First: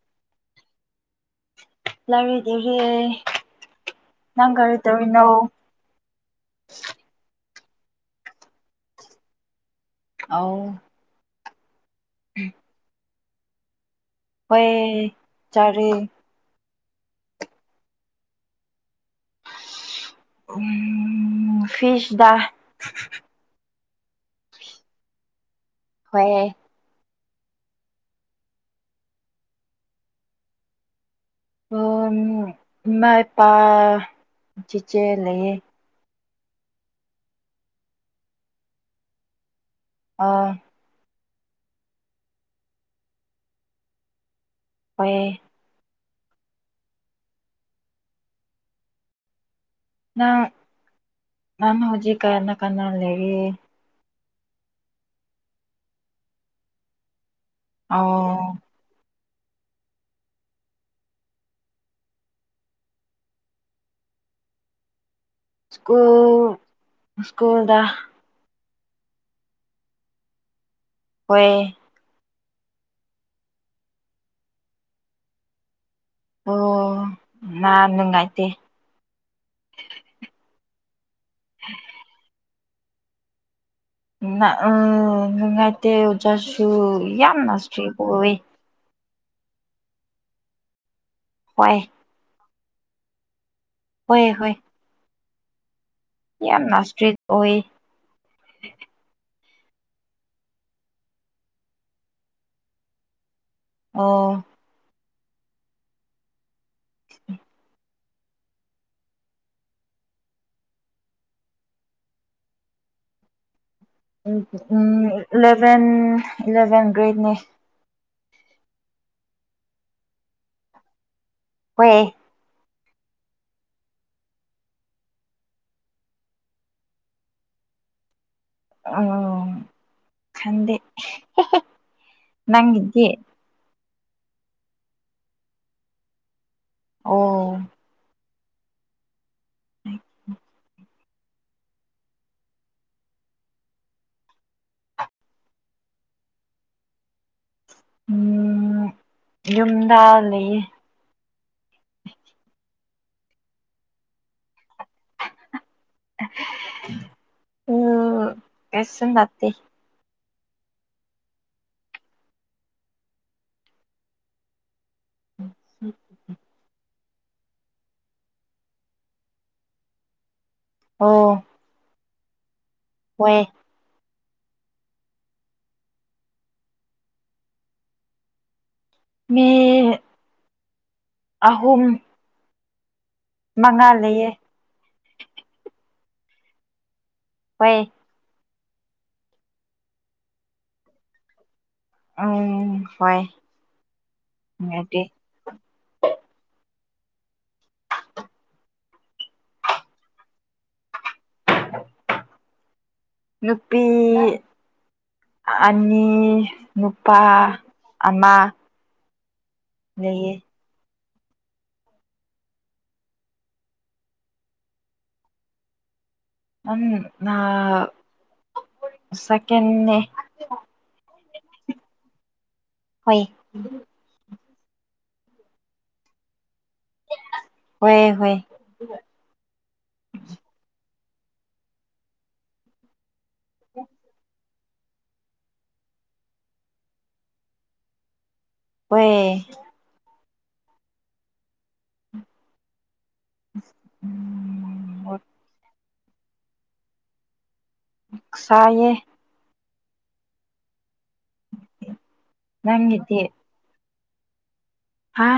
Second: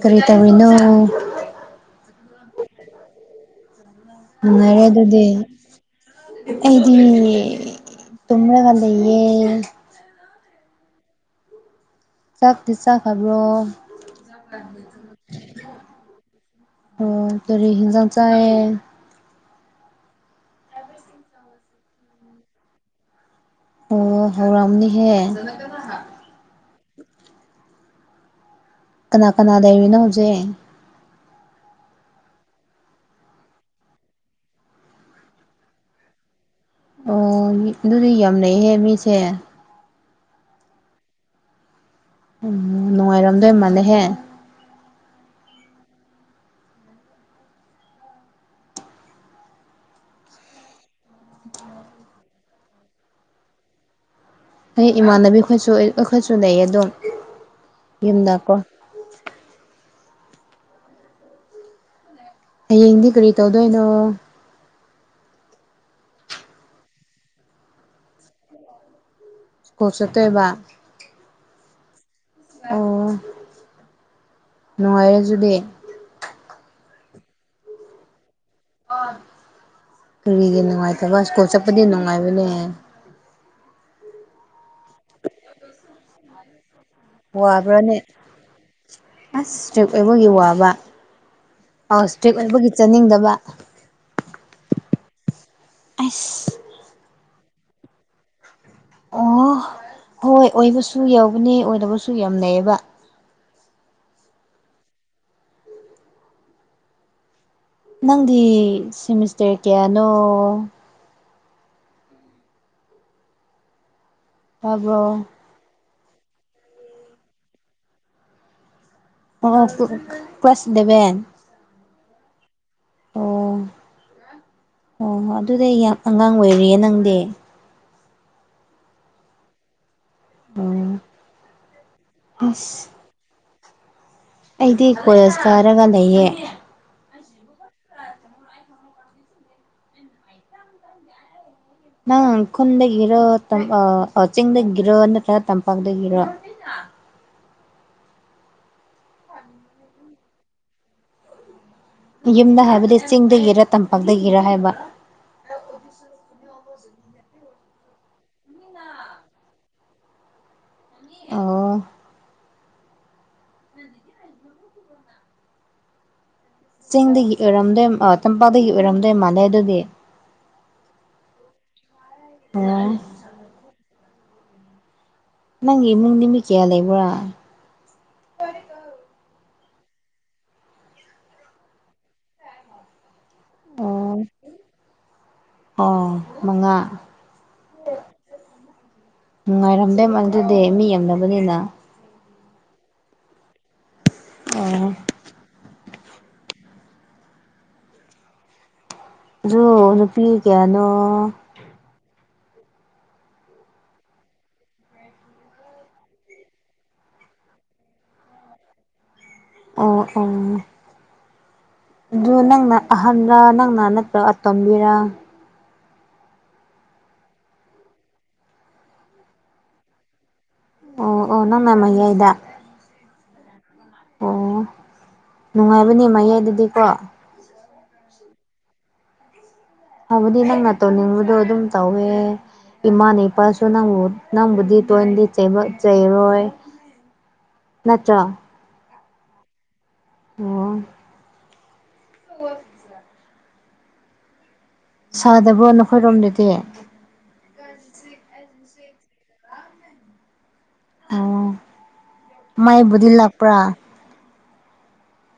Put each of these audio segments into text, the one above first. ꯀꯔꯤ ꯇꯧꯔꯤꯅꯣ ꯂꯥꯏꯔꯤꯛ ꯏꯔꯤꯑꯦ ꯅꯪ ꯀꯥꯔꯤ ꯅꯨꯡꯉꯥꯏꯔꯦ ꯇꯧꯔꯤꯅꯣ ꯑꯗꯨꯗꯤ ꯑꯩꯗꯤ ꯇꯨꯝꯂꯒ ꯂꯩꯌꯦ ꯑꯥꯎ ꯆꯥꯛꯇꯤ ꯆꯥꯈꯕ꯭ꯔꯣ ꯍꯣꯏ ꯆꯔꯦ ꯑꯣ ꯀꯔꯤ ꯍꯖꯥꯡ ꯆꯥꯑ ꯎꯝ ꯐꯤꯁꯗꯥ ꯑꯣ ꯍꯥꯎꯔꯝꯅꯤꯍꯦ ꯍꯣꯏ ꯀꯅꯥ ꯀꯅꯥ ꯂꯩꯔꯤꯅꯣ ꯍꯧꯖꯤꯛ ꯑꯣ ꯏꯃꯥ ꯏꯄꯥ ꯆꯤꯆꯦ ꯂꯩꯌꯦ ꯑꯣ ꯑꯗꯨꯗꯤ ꯌꯥꯝ ꯂꯩꯩꯍꯦ ꯃꯤꯁꯦ ꯑꯥ ꯎꯝ ꯅꯨꯡꯉꯥꯏꯔꯝꯗꯣꯏ ꯃꯥꯜꯂꯦꯍꯦ ꯍꯣꯏ ꯅ ꯅꯪ ꯍꯧꯖꯤꯛ ꯀꯔꯅ ꯀꯅꯥ ꯂꯩꯔꯤꯌꯦ ꯑꯩ ꯏꯃꯥꯟꯅꯕꯤ ꯈꯤꯏꯁꯨ ꯑꯩꯈꯣꯏꯁꯨ ꯂꯩꯌꯦ ꯑꯗꯨꯝ ꯌꯨꯝꯗꯀꯣ ꯑꯣ ꯍꯌꯦꯡꯗꯤ ꯀꯔꯤ ꯇꯧꯗꯣꯏꯅꯣ ꯀꯨꯜ ꯁ꯭ꯀꯨꯜꯗ ꯀꯨꯜ ꯆꯠꯊꯣꯏꯕꯥ ꯍꯣꯏ ꯑꯣ ꯅꯨꯡꯉꯥꯏꯔꯦꯖꯨꯗꯤ ꯑꯣ ꯃꯥ ꯅꯨꯉꯥꯏꯇꯦ ꯀꯔꯤꯒꯤ ꯅꯨꯡꯉꯥꯏꯇꯕ ꯁ꯭ꯀꯨꯜ ꯆꯠꯄꯗꯤ ꯅꯨꯡꯉꯥꯏꯕꯅꯦ ꯎ ꯅꯨꯡꯉꯥꯏꯇ ꯑꯣꯖꯁꯨ ꯋꯥꯕ꯭ꯔꯥꯅꯦ ꯑꯁ ꯏꯁꯇ꯭ꯔꯤꯛ ꯑꯣꯏꯕꯒꯤ ꯋꯥꯕ ꯑꯥ ꯑ ꯏꯁꯇ꯭ꯔꯤꯛ ꯑꯣꯏꯕꯒꯤ ꯆꯥꯅꯤꯡꯗꯕ ꯍꯣꯏ ꯍꯣꯏ ꯑꯁ ꯌꯥꯝꯅꯥ ꯏꯁꯇ꯭ꯔꯤꯛ ꯑꯣꯏ ꯑꯣ ꯍꯣꯏ ꯑꯣꯏꯕꯁꯨ ꯌꯥꯎꯕꯅꯦ ꯑꯣꯏꯗꯕꯁꯨ ꯌꯥꯝ ꯂꯩꯩꯌꯦꯕ ꯑꯣ ꯅꯪꯗꯤ ꯁꯤꯃꯤꯁꯇꯔ ꯀꯌꯥꯅꯣ ꯇꯥꯕ꯭ꯔꯣ ꯏꯂꯚꯦꯟ ꯏꯂꯚꯦꯟ ꯒ꯭ꯔꯦꯗꯅꯦ ꯑꯣ ꯀ꯭ꯂ ꯀ꯭ꯂꯥꯁ ꯏꯂꯚꯦꯟ ꯍꯋꯦ ꯑꯣ ꯑꯣ ꯍꯣꯏ ꯑꯗꯨꯗꯤꯩ ꯌꯥꯝ ꯑꯉꯥꯡ ꯑꯣꯏꯔꯤꯌꯦ ꯅꯪꯗꯤ ꯑꯣ ꯈꯪꯗꯦ ꯑꯣ ꯑꯁ ꯅꯪꯗꯤ ꯑꯩꯗꯤ ꯀꯣꯂꯦꯁ ꯀꯥꯔꯒ ꯂꯩꯌꯦ ꯑꯣ [inaudible] ꯅꯪ ꯈꯨꯟꯗꯒꯤꯔꯣ ꯇꯝ ꯑꯥ ꯆꯤꯡꯗꯒꯤꯔꯣ ꯅꯠꯇ꯭ꯔꯒ ꯇꯝꯄꯥꯛꯗꯒꯤꯔ ꯎꯝ ꯌꯨꯝꯗ ꯂꯩꯌꯦ ꯌꯨꯝꯗ ꯍꯥꯏꯕꯗꯤ ꯆꯤꯡꯗꯒꯤꯔ ꯇꯝꯄꯥꯛꯇꯒꯤꯔ ꯍꯥꯏꯕ ꯎꯝ ꯀꯩꯁꯨꯝ ꯅꯠꯇꯦ ꯑꯣ [inaudible] [inaudible] ꯆꯤꯡꯗꯒꯤ ꯑꯦꯔꯝꯗꯣꯏ ꯇꯝꯄꯥꯛꯗꯒꯤ ꯑꯣꯏꯔꯝꯗꯣꯏ ꯃꯥꯜꯂꯦ ꯑꯗꯨꯗꯤ ꯑꯣ [unintelligible] ꯍꯣꯏ ꯅꯪꯒꯤ ꯏꯃꯨꯡꯅꯤ ꯃꯤ ꯀꯌꯥ ꯂꯩꯕ꯭ꯔꯥ ꯃꯤ ꯑꯍꯨꯝ ꯃꯉꯥ ꯑꯣ ꯂꯩꯌꯦ ꯑꯣ ꯃꯉꯥ ꯍꯣꯏ ꯅꯨꯡꯉꯥꯏꯔꯝꯗꯦ ꯃꯗꯨꯗꯤ ꯃꯤ ꯌꯥꯝꯗꯕꯅꯤꯅ ꯎꯝ ꯍꯣꯏ ꯑꯣ ꯅꯨꯉꯥꯏꯇꯦ ꯑꯗꯨ ꯅꯨꯄꯤ ꯀꯌꯥꯅꯣ ꯅꯨꯄꯤ ꯑꯅꯤ ꯅꯨꯄꯥ ꯑꯃ ꯑꯣ ꯂꯩꯌꯦ ꯎꯝ ꯑꯗꯨ ꯅꯪꯅ ꯑꯍꯟꯔꯥ ꯅꯪꯅ ꯅꯠꯇ꯭ꯔ ꯑꯇꯣꯝꯕꯤꯔ ꯑꯝ ꯅꯥ ꯁꯦꯀꯦꯟꯅꯦ ꯑꯣ ꯑꯣ ꯅꯪꯅ ꯃꯌꯥꯏꯗ ꯍꯣꯏ ꯑꯣ ꯅꯨꯡꯉꯥꯏꯕꯅꯦ ꯃꯌꯥꯏꯗꯗꯤꯀꯣ ꯍꯣꯏ ꯍꯣꯏ ꯍꯥꯕꯗꯤ ꯅꯪꯅ ꯇꯧꯅꯤꯡꯕꯗꯣ ꯑꯗꯨꯝ ꯇꯧꯋꯦ ꯏꯃꯥꯅ ꯏꯄꯥꯁꯨ ꯅꯪꯕꯨ ꯅꯪꯕꯨꯗꯤ ꯇꯣꯏꯅꯗꯤ ꯆꯩꯕ ꯆꯩꯔꯣꯏ ꯅꯠꯇ꯭ꯔꯥ ꯍꯣꯏ ꯑꯣ [unintelligible] [inaudible] ꯁꯥꯗꯕ꯭ꯔꯣ ꯅꯈꯣꯏꯔꯣꯝꯗꯗꯤ ꯁꯥꯌꯦ ꯑ ꯃꯩꯕꯨꯗꯤ ꯅꯪꯒꯤꯗꯤ ꯂꯥꯛꯄ꯭ꯔꯥ ꯍꯥ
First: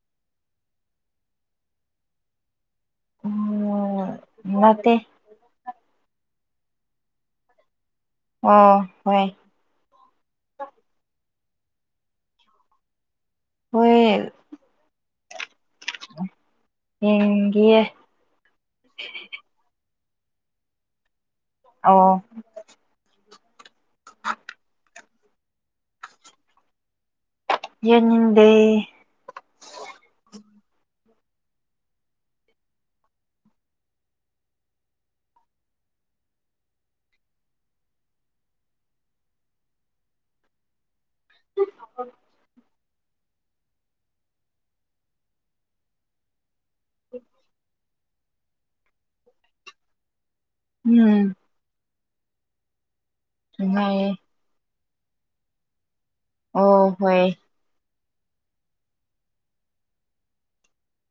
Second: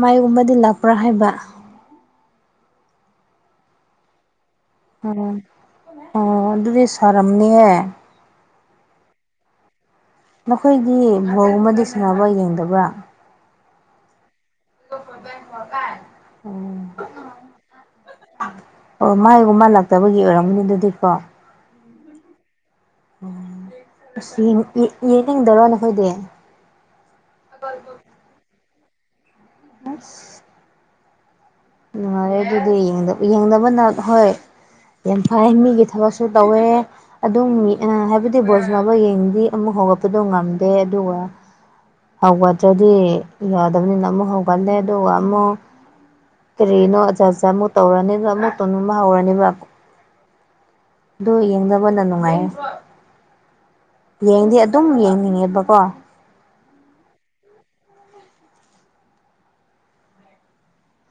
ꯃꯥꯏꯒꯨꯝꯕꯗꯤ ꯂꯥꯛꯄ꯭ꯔꯥ ꯍꯥꯏꯕ ꯑꯣ ꯂꯥꯛꯇꯦ ꯑꯣ ꯑꯣ ꯑꯗꯨꯗꯤ ꯁꯥꯔꯝꯅꯤꯍꯦ ꯑꯣ ꯍꯣꯏ ꯅꯈꯣꯏꯗꯤ ꯕꯣꯜꯒꯨꯝꯕꯗꯤ ꯁꯥꯟꯅꯕ ꯌꯦꯡꯗꯕ꯭ꯔꯥ ꯍꯣꯏꯌꯦ [unintelligible] ꯑꯣ ꯌꯦꯡꯒꯤꯌꯦ ꯑꯣ ꯃꯥꯏꯒꯨꯝ ꯃꯥ ꯂꯥꯛꯇꯕꯒꯤ ꯑꯣꯏꯔꯝꯒꯅꯤ ꯗꯨꯗꯤꯀꯣ ꯑꯣ ꯑꯣ ꯑꯁ ꯌꯦꯡ ꯌꯦ ꯌꯦꯅꯤꯡꯗꯔꯣ ꯅꯈꯣꯏꯗꯤ ꯌꯦꯅꯤꯡꯗꯦ ꯑꯁ ꯅꯨꯡꯉꯥꯏꯔꯦ ꯑꯗꯨꯗꯤ ꯌꯦꯡꯗꯞ ꯌꯦꯡꯗꯕꯅ ꯍꯣꯏ ꯌꯥꯝ ꯐꯥꯏ ꯃꯤꯒꯤ ꯊꯕꯛꯁꯨ ꯇꯧꯋꯦ ꯑꯗꯨꯝ ꯃꯤ ꯑꯥ ꯍꯥꯏꯕꯗꯤ ꯕꯣꯜ ꯁꯅꯥꯕ ꯌꯦꯡꯗꯤ ꯑꯃꯨꯛ ꯍꯧꯋꯞ ꯄꯗꯣ ꯉꯝꯗꯦ ꯑꯗꯨꯒ ꯍꯧꯒꯗ꯭ꯔ ꯗꯤ ꯌꯥꯗꯕꯅꯤꯅ ꯑꯃꯨꯛ ꯍꯧꯒꯠꯂꯦ ꯑꯗꯨꯒ ꯑꯃꯨꯛ ꯀꯔꯤꯅꯣ ꯑꯖꯥ ꯑꯖꯥ ꯑꯃꯨꯛ ꯇꯧꯔꯅꯦꯕ ꯑꯃꯨꯛ ꯇꯧꯅꯤꯡꯕ ꯍꯧꯔꯅꯦꯕ ꯎꯝ ꯗꯣ ꯌꯦꯡꯗꯕꯅ ꯅꯨꯡꯉꯥꯏꯌꯦ ꯅꯨꯡꯉꯥꯏꯌꯦ ꯌꯦꯡꯗꯤ ꯑꯗꯨꯝ ꯌꯦꯡꯅꯤꯡꯉꯦꯕꯀꯣ ꯑꯣ ꯍꯣꯏ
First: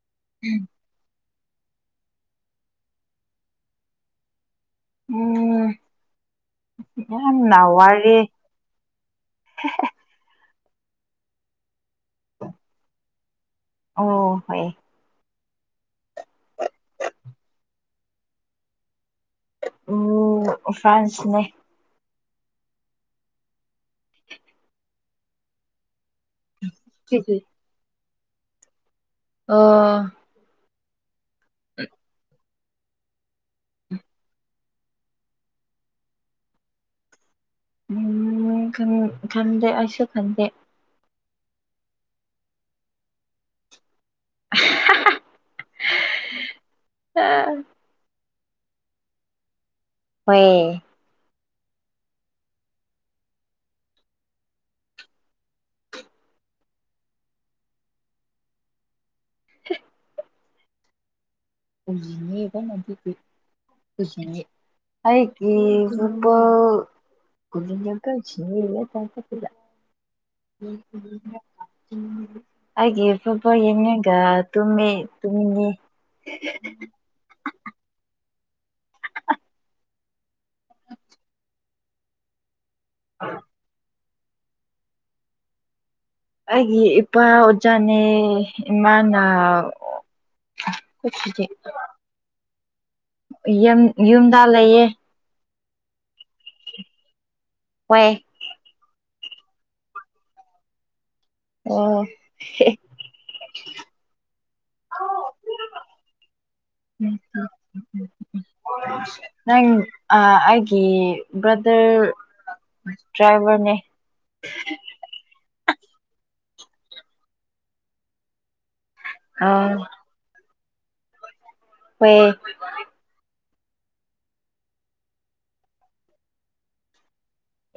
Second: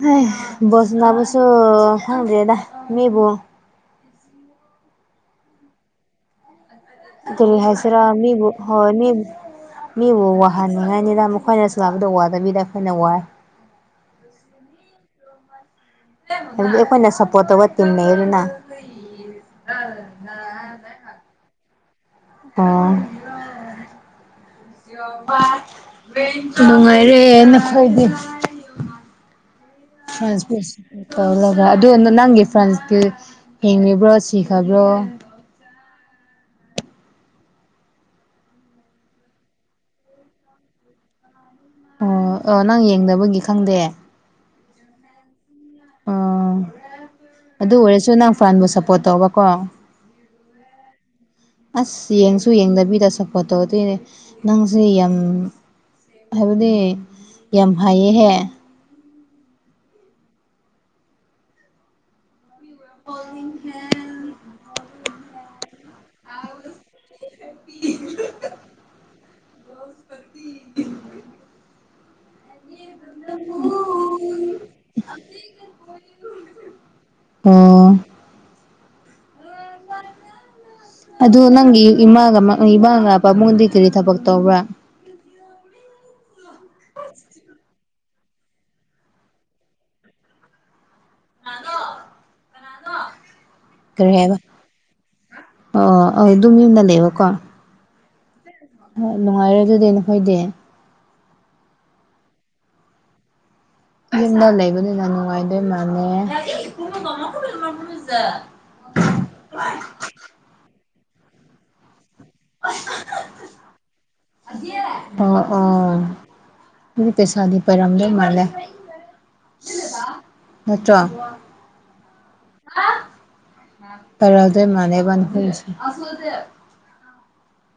ꯍꯩꯍꯥ ꯎꯝ ꯕꯣꯜ ꯁꯅꯥꯕꯁꯨ ꯈꯪꯗꯦꯗ ꯃꯤꯕꯨ ꯎꯝ ꯀꯔꯤ ꯍꯥꯏꯁꯤꯔꯥ [unintelligible] ꯃꯤꯕꯨ ꯍꯣꯏ ꯃꯤꯕꯨ ꯃꯤꯕꯨ ꯋꯥꯍꯟꯅꯤꯡꯉꯥꯏꯅꯤꯗ ꯃꯈꯣꯏꯅ ꯁꯅꯥꯕꯗꯨ ꯋꯥꯗꯕꯤꯗ ꯑꯈꯣꯏꯅ ꯋꯥꯏ ꯑꯧꯑꯣ ꯍꯣꯏꯌꯦ [unintelligible] ꯍꯥꯏꯕꯗꯤ ꯑꯈꯣꯏꯅ ꯁꯞꯄꯣꯠ ꯇꯧꯕ ꯇꯤꯝ ꯂꯩꯌꯦꯅ [unintelligible] ꯎ ꯐ꯭ꯔꯥꯟꯁꯅꯦ ꯑꯣ [unintelligible] [unintelligible] ꯅꯨꯡꯉꯥꯏꯔꯦ ꯅꯈꯣꯏꯗꯤ ꯑꯣ ꯐ꯭ꯔꯥꯟꯁꯄꯤꯁ ꯇꯧꯂꯒ ꯑꯗꯨ ꯅ ꯅꯪꯒꯤ ꯐ꯭ꯔꯥꯟꯁꯀꯤ ꯍꯤꯡꯂꯤꯕ꯭ꯔꯣ ꯁꯤ ꯇꯥꯕ꯭ꯔꯣ ꯎꯝ ꯈꯪ ꯈꯝꯗꯦ ꯑꯩꯁꯨ ꯈꯟꯗꯦ ꯑꯣ ꯑꯣ ꯅꯪ ꯌꯦꯡꯗꯕꯒꯤ ꯈꯪꯗꯦ ꯑ ꯑꯗꯨ ꯑꯣꯏꯔꯁꯨ ꯅꯪ ꯐ꯭ꯔꯥꯟꯕꯨ ꯁꯄꯣꯠ ꯇꯧꯕꯀꯣ ꯍꯣꯏꯌꯦ ꯑꯁ ꯌꯦꯡꯁꯨ ꯌꯦꯡꯗꯕꯤꯗ ꯁꯄꯣꯠ ꯇꯧꯗꯨꯏꯅꯦ ꯅꯪꯁꯨ ꯌꯥꯝ ꯍꯥꯏꯕꯗꯤ ꯌꯥꯝ ꯍꯩꯌꯦꯍꯦ [unintelligible] ꯑꯩꯀꯤ ꯆꯄꯜ [unintelligible] [unintelligible] ꯑꯩꯒꯤ ꯐꯨꯠꯕꯣꯜ ꯌꯦꯡꯉꯒꯥ ꯇꯨꯝꯃꯦ ꯇꯨꯝꯅꯤꯡꯉꯦ ꯑꯣ ꯑꯗꯨ ꯅꯪꯒꯤ ꯏꯃꯥꯒ ꯃ ꯏꯃꯥꯒ ꯄꯥꯕꯨꯡꯗꯤ ꯀꯔꯤ ꯊꯕꯛ ꯇꯧꯕ꯭ꯔꯥ ꯑꯩꯒꯤ ꯏꯄꯥ ꯑꯣꯖꯥꯅꯦ ꯏꯃꯥꯅ ꯑꯣ [unintelligible] [inaudible] ꯌꯝ ꯌꯨꯝꯗ ꯂꯩꯌꯦ ꯑꯥ ꯑꯗꯨꯝ ꯌꯨꯝꯗ ꯂꯩꯕꯀꯣ ꯍꯣꯏ ꯌꯥꯝ ꯅꯨꯡꯉꯥꯏꯔꯦ ꯑꯗꯨꯗꯤ ꯅꯈꯣꯏꯗꯤ ꯑꯣ ꯍꯦ [inaudible] ꯌꯨꯝꯅ ꯂꯩꯕꯅꯤꯅ ꯅꯨꯡꯉꯥꯏꯗꯣꯏ ꯃꯥꯥꯟꯂꯦ [unintelligible] [unintelligible] ꯅꯪ ꯑ ꯑꯩꯒꯤ ꯕ꯭ꯔꯗꯔ [inaudible] ꯗ꯭ꯔꯥꯏꯚꯔꯅꯦ ꯑꯥ ꯑꯥ ꯑꯗꯨꯗꯤ ꯄꯩꯁꯥꯗꯤ ꯄꯥꯏꯔꯝꯗꯣꯏ ꯃꯥꯜꯂꯦ ꯑ [unintelligible] ꯅꯠꯇ꯭ꯔꯣ ꯍꯣꯏ [unintelligible] ꯄꯥꯏꯔꯜꯗꯨꯏ ꯃꯥꯜꯂꯦꯕ ꯅꯈꯣꯏꯁꯦ [unintelligible]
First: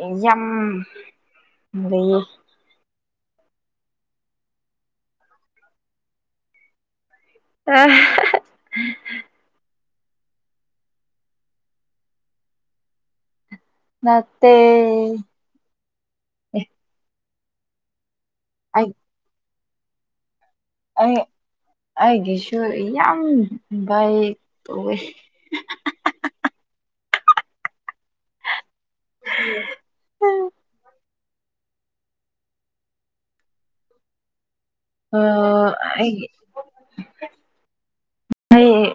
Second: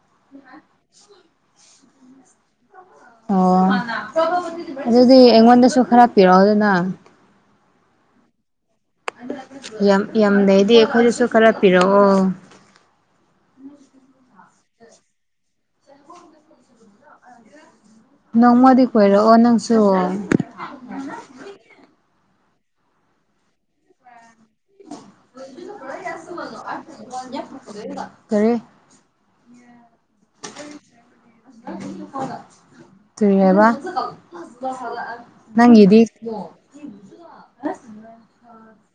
ꯑꯦꯌꯥꯝ [unintelligible] ꯑꯣ [unintelligible] ꯑꯗꯨꯗꯤ ꯑꯩꯉꯣꯟꯗꯁꯨ ꯈꯔ ꯄꯤꯔꯛꯑꯣꯗꯅꯥ ꯑꯦ ꯍꯦꯍꯦ ꯌꯥꯝ ꯌꯥꯝ ꯂꯩꯩꯔꯗꯤ ꯑꯩꯈꯣꯏꯗꯁꯨ ꯈꯔ ꯄꯤꯔꯛꯑꯣ ꯅꯠꯇꯦ ꯑꯩ ꯅꯣꯡꯃꯗꯤ ꯑꯩ ꯀꯣꯏꯔꯛꯑꯣ ꯅꯪꯁꯨ ꯑꯩ ꯑꯩꯒꯤꯁꯨ ꯌꯥꯝ ꯕꯩ [unintelligible] ꯀꯔꯤ [unintelligible] [unintelligible] ꯀꯔꯤ ꯍꯥꯏꯕ ꯅꯪꯒꯤꯗꯤ ꯑꯩꯒꯤ [inaudible] ꯑꯩ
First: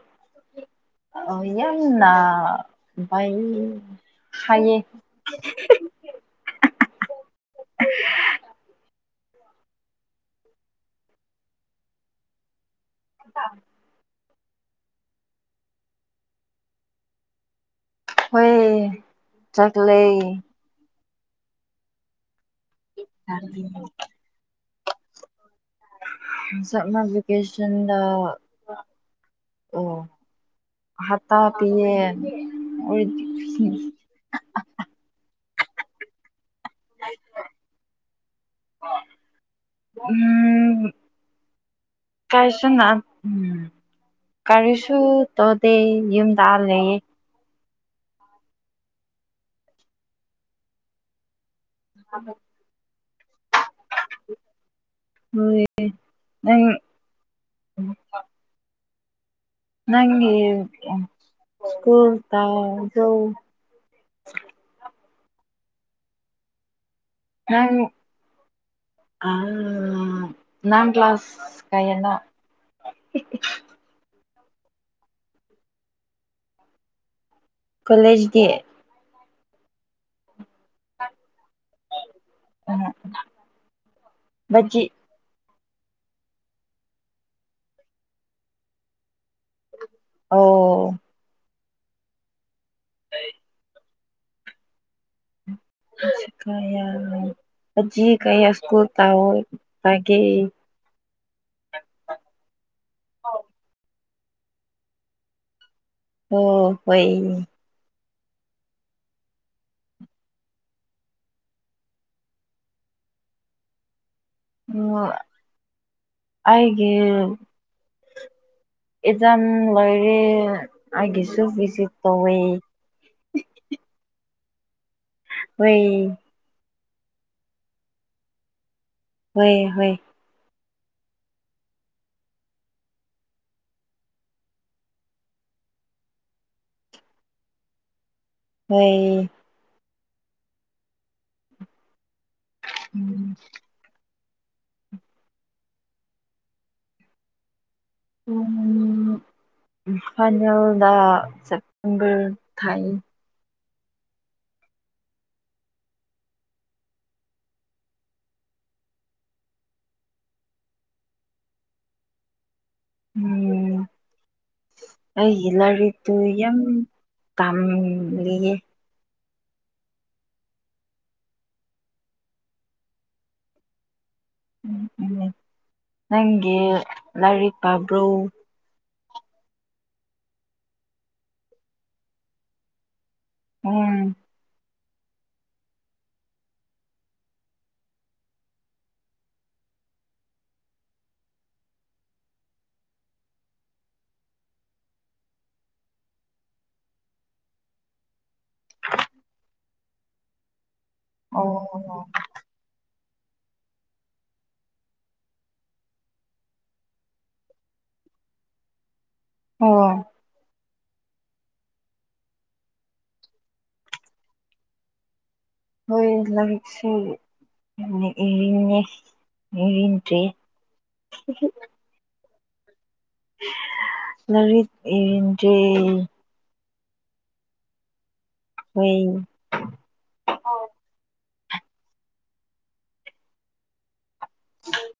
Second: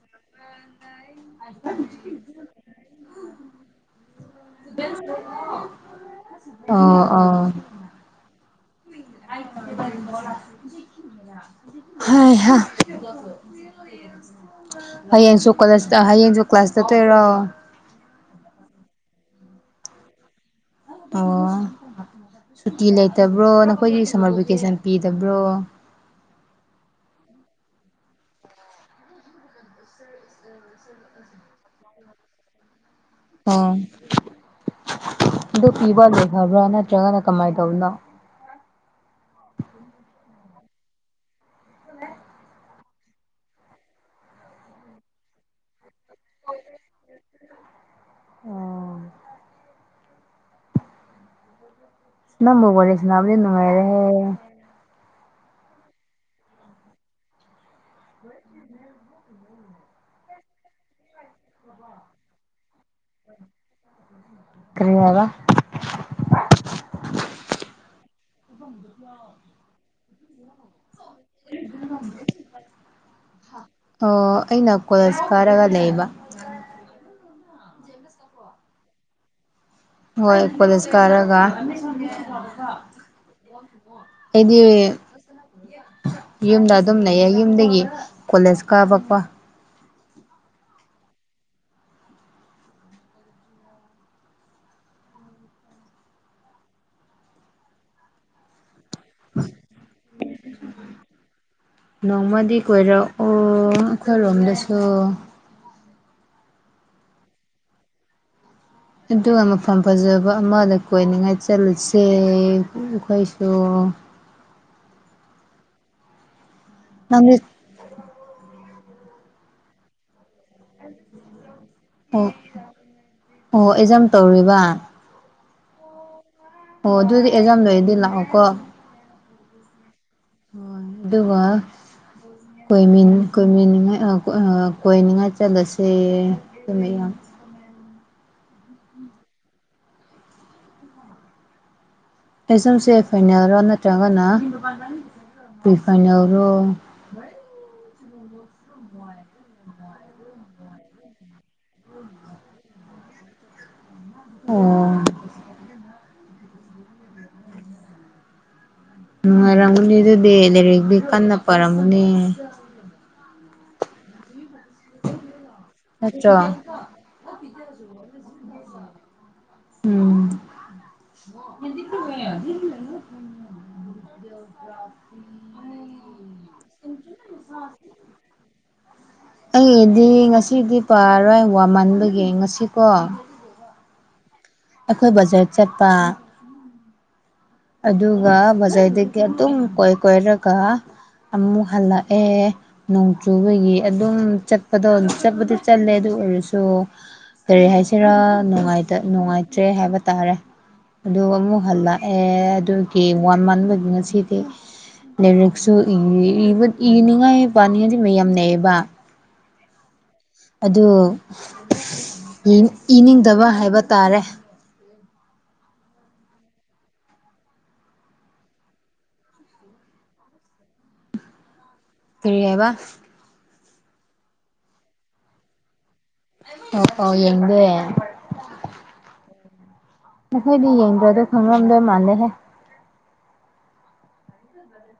ꯑ ꯌꯥꯝꯅꯥ ꯐꯩ [inaudible] ꯑ ꯑ [unintelligible] ꯍꯥꯏꯍꯥ ꯍꯌꯦꯡꯁꯨ ꯀ꯭ꯂꯦꯁꯇ ꯍꯌꯦꯡꯁꯨ ꯀ꯭ꯂꯥꯁ ꯆꯠꯇꯨꯏꯔꯣ ꯍꯣꯏ ꯆꯠꯂꯦ ꯑꯣ ꯁꯨꯇꯤ ꯂꯩꯇꯕ꯭ꯔꯣ ꯅꯈꯣꯏꯒꯤ ꯁꯝꯃꯔ ꯚꯦꯀꯦꯁꯟ ꯄꯤꯗꯕ꯭ꯔꯣ ꯁꯝꯃꯔ ꯚꯦꯀꯦꯁꯟꯗ ꯑꯣ ꯍꯞꯇꯥ ꯄꯤꯌꯦ ꯑꯣꯏ ꯎꯝ ꯑꯗꯨ ꯄꯤꯕ ꯂꯣꯏꯈꯕ꯭ꯔꯣ ꯅꯠꯇ꯭ꯔꯒꯅ ꯀꯃꯥꯏ ꯇꯧꯔꯤꯅꯣ [unintelligible] ꯎꯝ ꯀꯔꯤꯁꯨꯅ ꯀꯔꯤꯁꯨ ꯇꯧꯗꯦ ꯌꯨꯝꯗꯥꯂꯩꯌꯦ ꯑꯣ [inaudible] [unintelligible] ꯅꯝꯕ ꯋꯥꯔꯤ ꯁꯥꯟꯅꯕꯁꯤꯗꯤ ꯅꯨꯡꯉꯥꯏꯔꯦ [unintelligible] [inaudible] ꯅꯪꯒꯤ [unintelligible] ꯀꯔꯤ ꯍꯥꯏꯕ ꯅꯪ [inaudible] [unintelligible] ꯑ ꯅꯪ ꯀ꯭ꯂꯥꯁ ꯀꯌꯥꯅꯣ ꯑꯣ ꯑꯩꯅ ꯀ꯭ꯂꯦꯖ ꯀꯥꯔꯒ ꯂꯩꯕ ꯀꯣꯂꯦꯖ ꯒꯤ ꯍꯣꯏ ꯀꯣꯂꯦꯖ ꯀꯥꯔꯒ [inaudible] ꯑꯩꯗꯤ ꯕꯖꯤ ꯌꯨꯝꯗ ꯑꯗꯨꯝ ꯂꯩꯌꯦ ꯌꯨꯝꯗꯒꯤ ꯀꯣꯂꯦꯖ ꯀꯥꯕ ꯀꯣ ꯑꯧ [unintelligible] ꯅꯣꯡꯃꯗꯤ ꯀꯣꯏꯔꯛꯑꯣ ꯑꯩꯈꯣꯏ ꯔꯣꯝꯗꯁꯨ ꯑꯣ ꯍꯣꯏ ꯑꯗꯨꯒ ꯃꯐꯝ ꯐꯖꯕ ꯑꯃꯗ ꯀꯣꯏꯅꯤꯡꯉꯥꯏ ꯆꯠꯂꯨꯁꯦ ꯑꯈꯣꯏꯁꯨ ꯎꯝ ꯑꯩꯒꯤ ꯅꯪꯗꯤ ꯑꯦꯖꯥꯝ ꯂꯣꯏꯔꯦ ꯑꯩꯒꯤꯁꯨ ꯄꯤꯁꯤ ꯑꯣ ꯇꯧꯋꯦ ꯑꯣ ꯑꯦꯖꯥꯝ ꯇꯧꯔꯤꯕ ꯍꯣꯏ꯫ ꯑꯣ ꯑꯗꯨꯗꯤ ꯑꯦꯖꯥꯝ ꯂꯣꯏꯔꯗꯤ ꯂꯥꯛꯑꯣꯀꯣ ꯍꯣꯏ ꯍꯣꯏ ꯍꯣꯏ ꯑꯗꯨꯒ ꯀꯣꯏꯃꯤꯟ ꯀꯣꯏꯃꯤꯟꯅꯤꯡꯉꯥꯏ ꯑꯥ ꯀꯣꯏꯅꯤꯡꯉꯥꯏ ꯆꯠꯂꯁꯦ [unintelligible] ꯍꯣꯏ ꯑꯦꯖꯥꯝꯁꯦ ꯑꯦ ꯐꯥꯏꯅꯦꯜꯔꯣ ꯅꯠꯇ꯭ꯔꯒꯅ [inaudible] ꯇꯨ ꯐꯥꯏꯅꯦꯜꯔꯣ ꯎꯝ ꯐꯥꯏꯅꯦꯜꯗ ꯁꯦꯞꯇꯦꯝꯕꯔ ꯊꯥꯏ ꯑꯣ ꯅꯨꯡꯉꯥꯏꯔꯝꯒꯅꯤ ꯑꯗꯨꯗꯤ ꯂꯥꯏꯔꯤꯛꯗꯤ ꯀꯟꯅ ꯄꯔꯝꯒꯅꯤ ꯎꯝ ꯑꯩꯒꯤ ꯂꯥꯔꯤꯛꯇꯣ ꯅꯠꯇ꯭ꯔꯣ ꯌꯝ ꯇꯥꯝ ꯂꯤꯌꯦ ꯎꯝ [inaudible] ꯎꯝ ꯎꯝ ꯅꯪꯒꯤ ꯂꯥꯏꯔꯤꯛ ꯄꯕ꯭ꯔꯣ ꯑꯩꯒꯤꯗꯤ ꯉꯁꯤꯗꯤ ꯄꯔꯣꯏ ꯋꯥꯃꯟꯕꯒꯤ ꯉꯁꯤꯀꯣ ꯎꯝ ꯑꯈꯣꯏ ꯕꯖꯥꯔ ꯆꯠꯄ ꯑꯗꯨꯒ ꯕꯖꯥꯔꯗꯒꯤ ꯑꯗꯨꯝ ꯀꯣꯏ ꯀꯣꯏꯔꯒ ꯑꯃꯨꯛ ꯍꯜꯂꯛꯑꯦ ꯅꯣꯡꯆꯨꯕꯒꯤ ꯑꯗꯨꯝ ꯆꯠꯄꯗꯣ ꯆꯠꯄꯗꯤ ꯆꯠꯂꯦ ꯑꯗꯨ ꯑꯣꯏꯔꯁꯨ ꯀꯔꯤ ꯍꯥꯏꯁꯤꯔꯥ ꯅꯨꯡꯉꯥꯏꯇꯥ ꯅꯨꯡꯉꯥꯏꯇ꯭ꯔꯦ ꯍꯥꯏꯕ ꯇꯥꯔꯦ ꯑꯗꯨ ꯑꯃꯨꯛ ꯑꯣ ꯍꯜꯂꯛꯑꯦ ꯑꯦ ꯑꯗꯨꯒꯤ ꯋꯥꯟꯃꯟꯕꯒꯤ ꯉꯁꯤꯗꯤ ꯂꯥꯏꯔꯤꯛꯁꯨ ꯏ ꯏꯕ ꯏꯅꯤꯡꯉꯥꯏ ꯄꯥꯅꯤꯡꯉꯥꯏꯗꯤ ꯃꯌꯥꯝ ꯂꯩꯌꯦꯕ ꯍꯣ ꯑꯗꯨ ꯏꯅꯤ ꯏꯅꯤꯡꯗꯕ ꯍꯥꯏꯕ ꯇꯥꯔꯦ ꯍꯣꯏ ꯂꯥꯏꯔꯤꯛꯁꯦ ꯌꯥꯝꯅ ꯏꯔꯤꯉꯦ ꯏꯔꯤꯟꯗ꯭ꯔꯤ [unintelligible] ꯀꯔꯤ ꯍꯥꯏꯕ ꯂꯥꯔꯤꯛ ꯏꯟꯗ꯭ꯔꯦ ꯄꯥꯎ ꯄꯥꯎ ꯌꯦꯡꯗꯦ ꯍꯣꯏ ꯑꯣ ꯅꯈꯣꯏꯗꯤ ꯌꯦꯡꯗ꯭ꯔꯥꯗꯨ ꯈꯪꯉꯝꯗꯣꯏ ꯃꯥꯜꯂꯦꯍꯦ [unintelligible]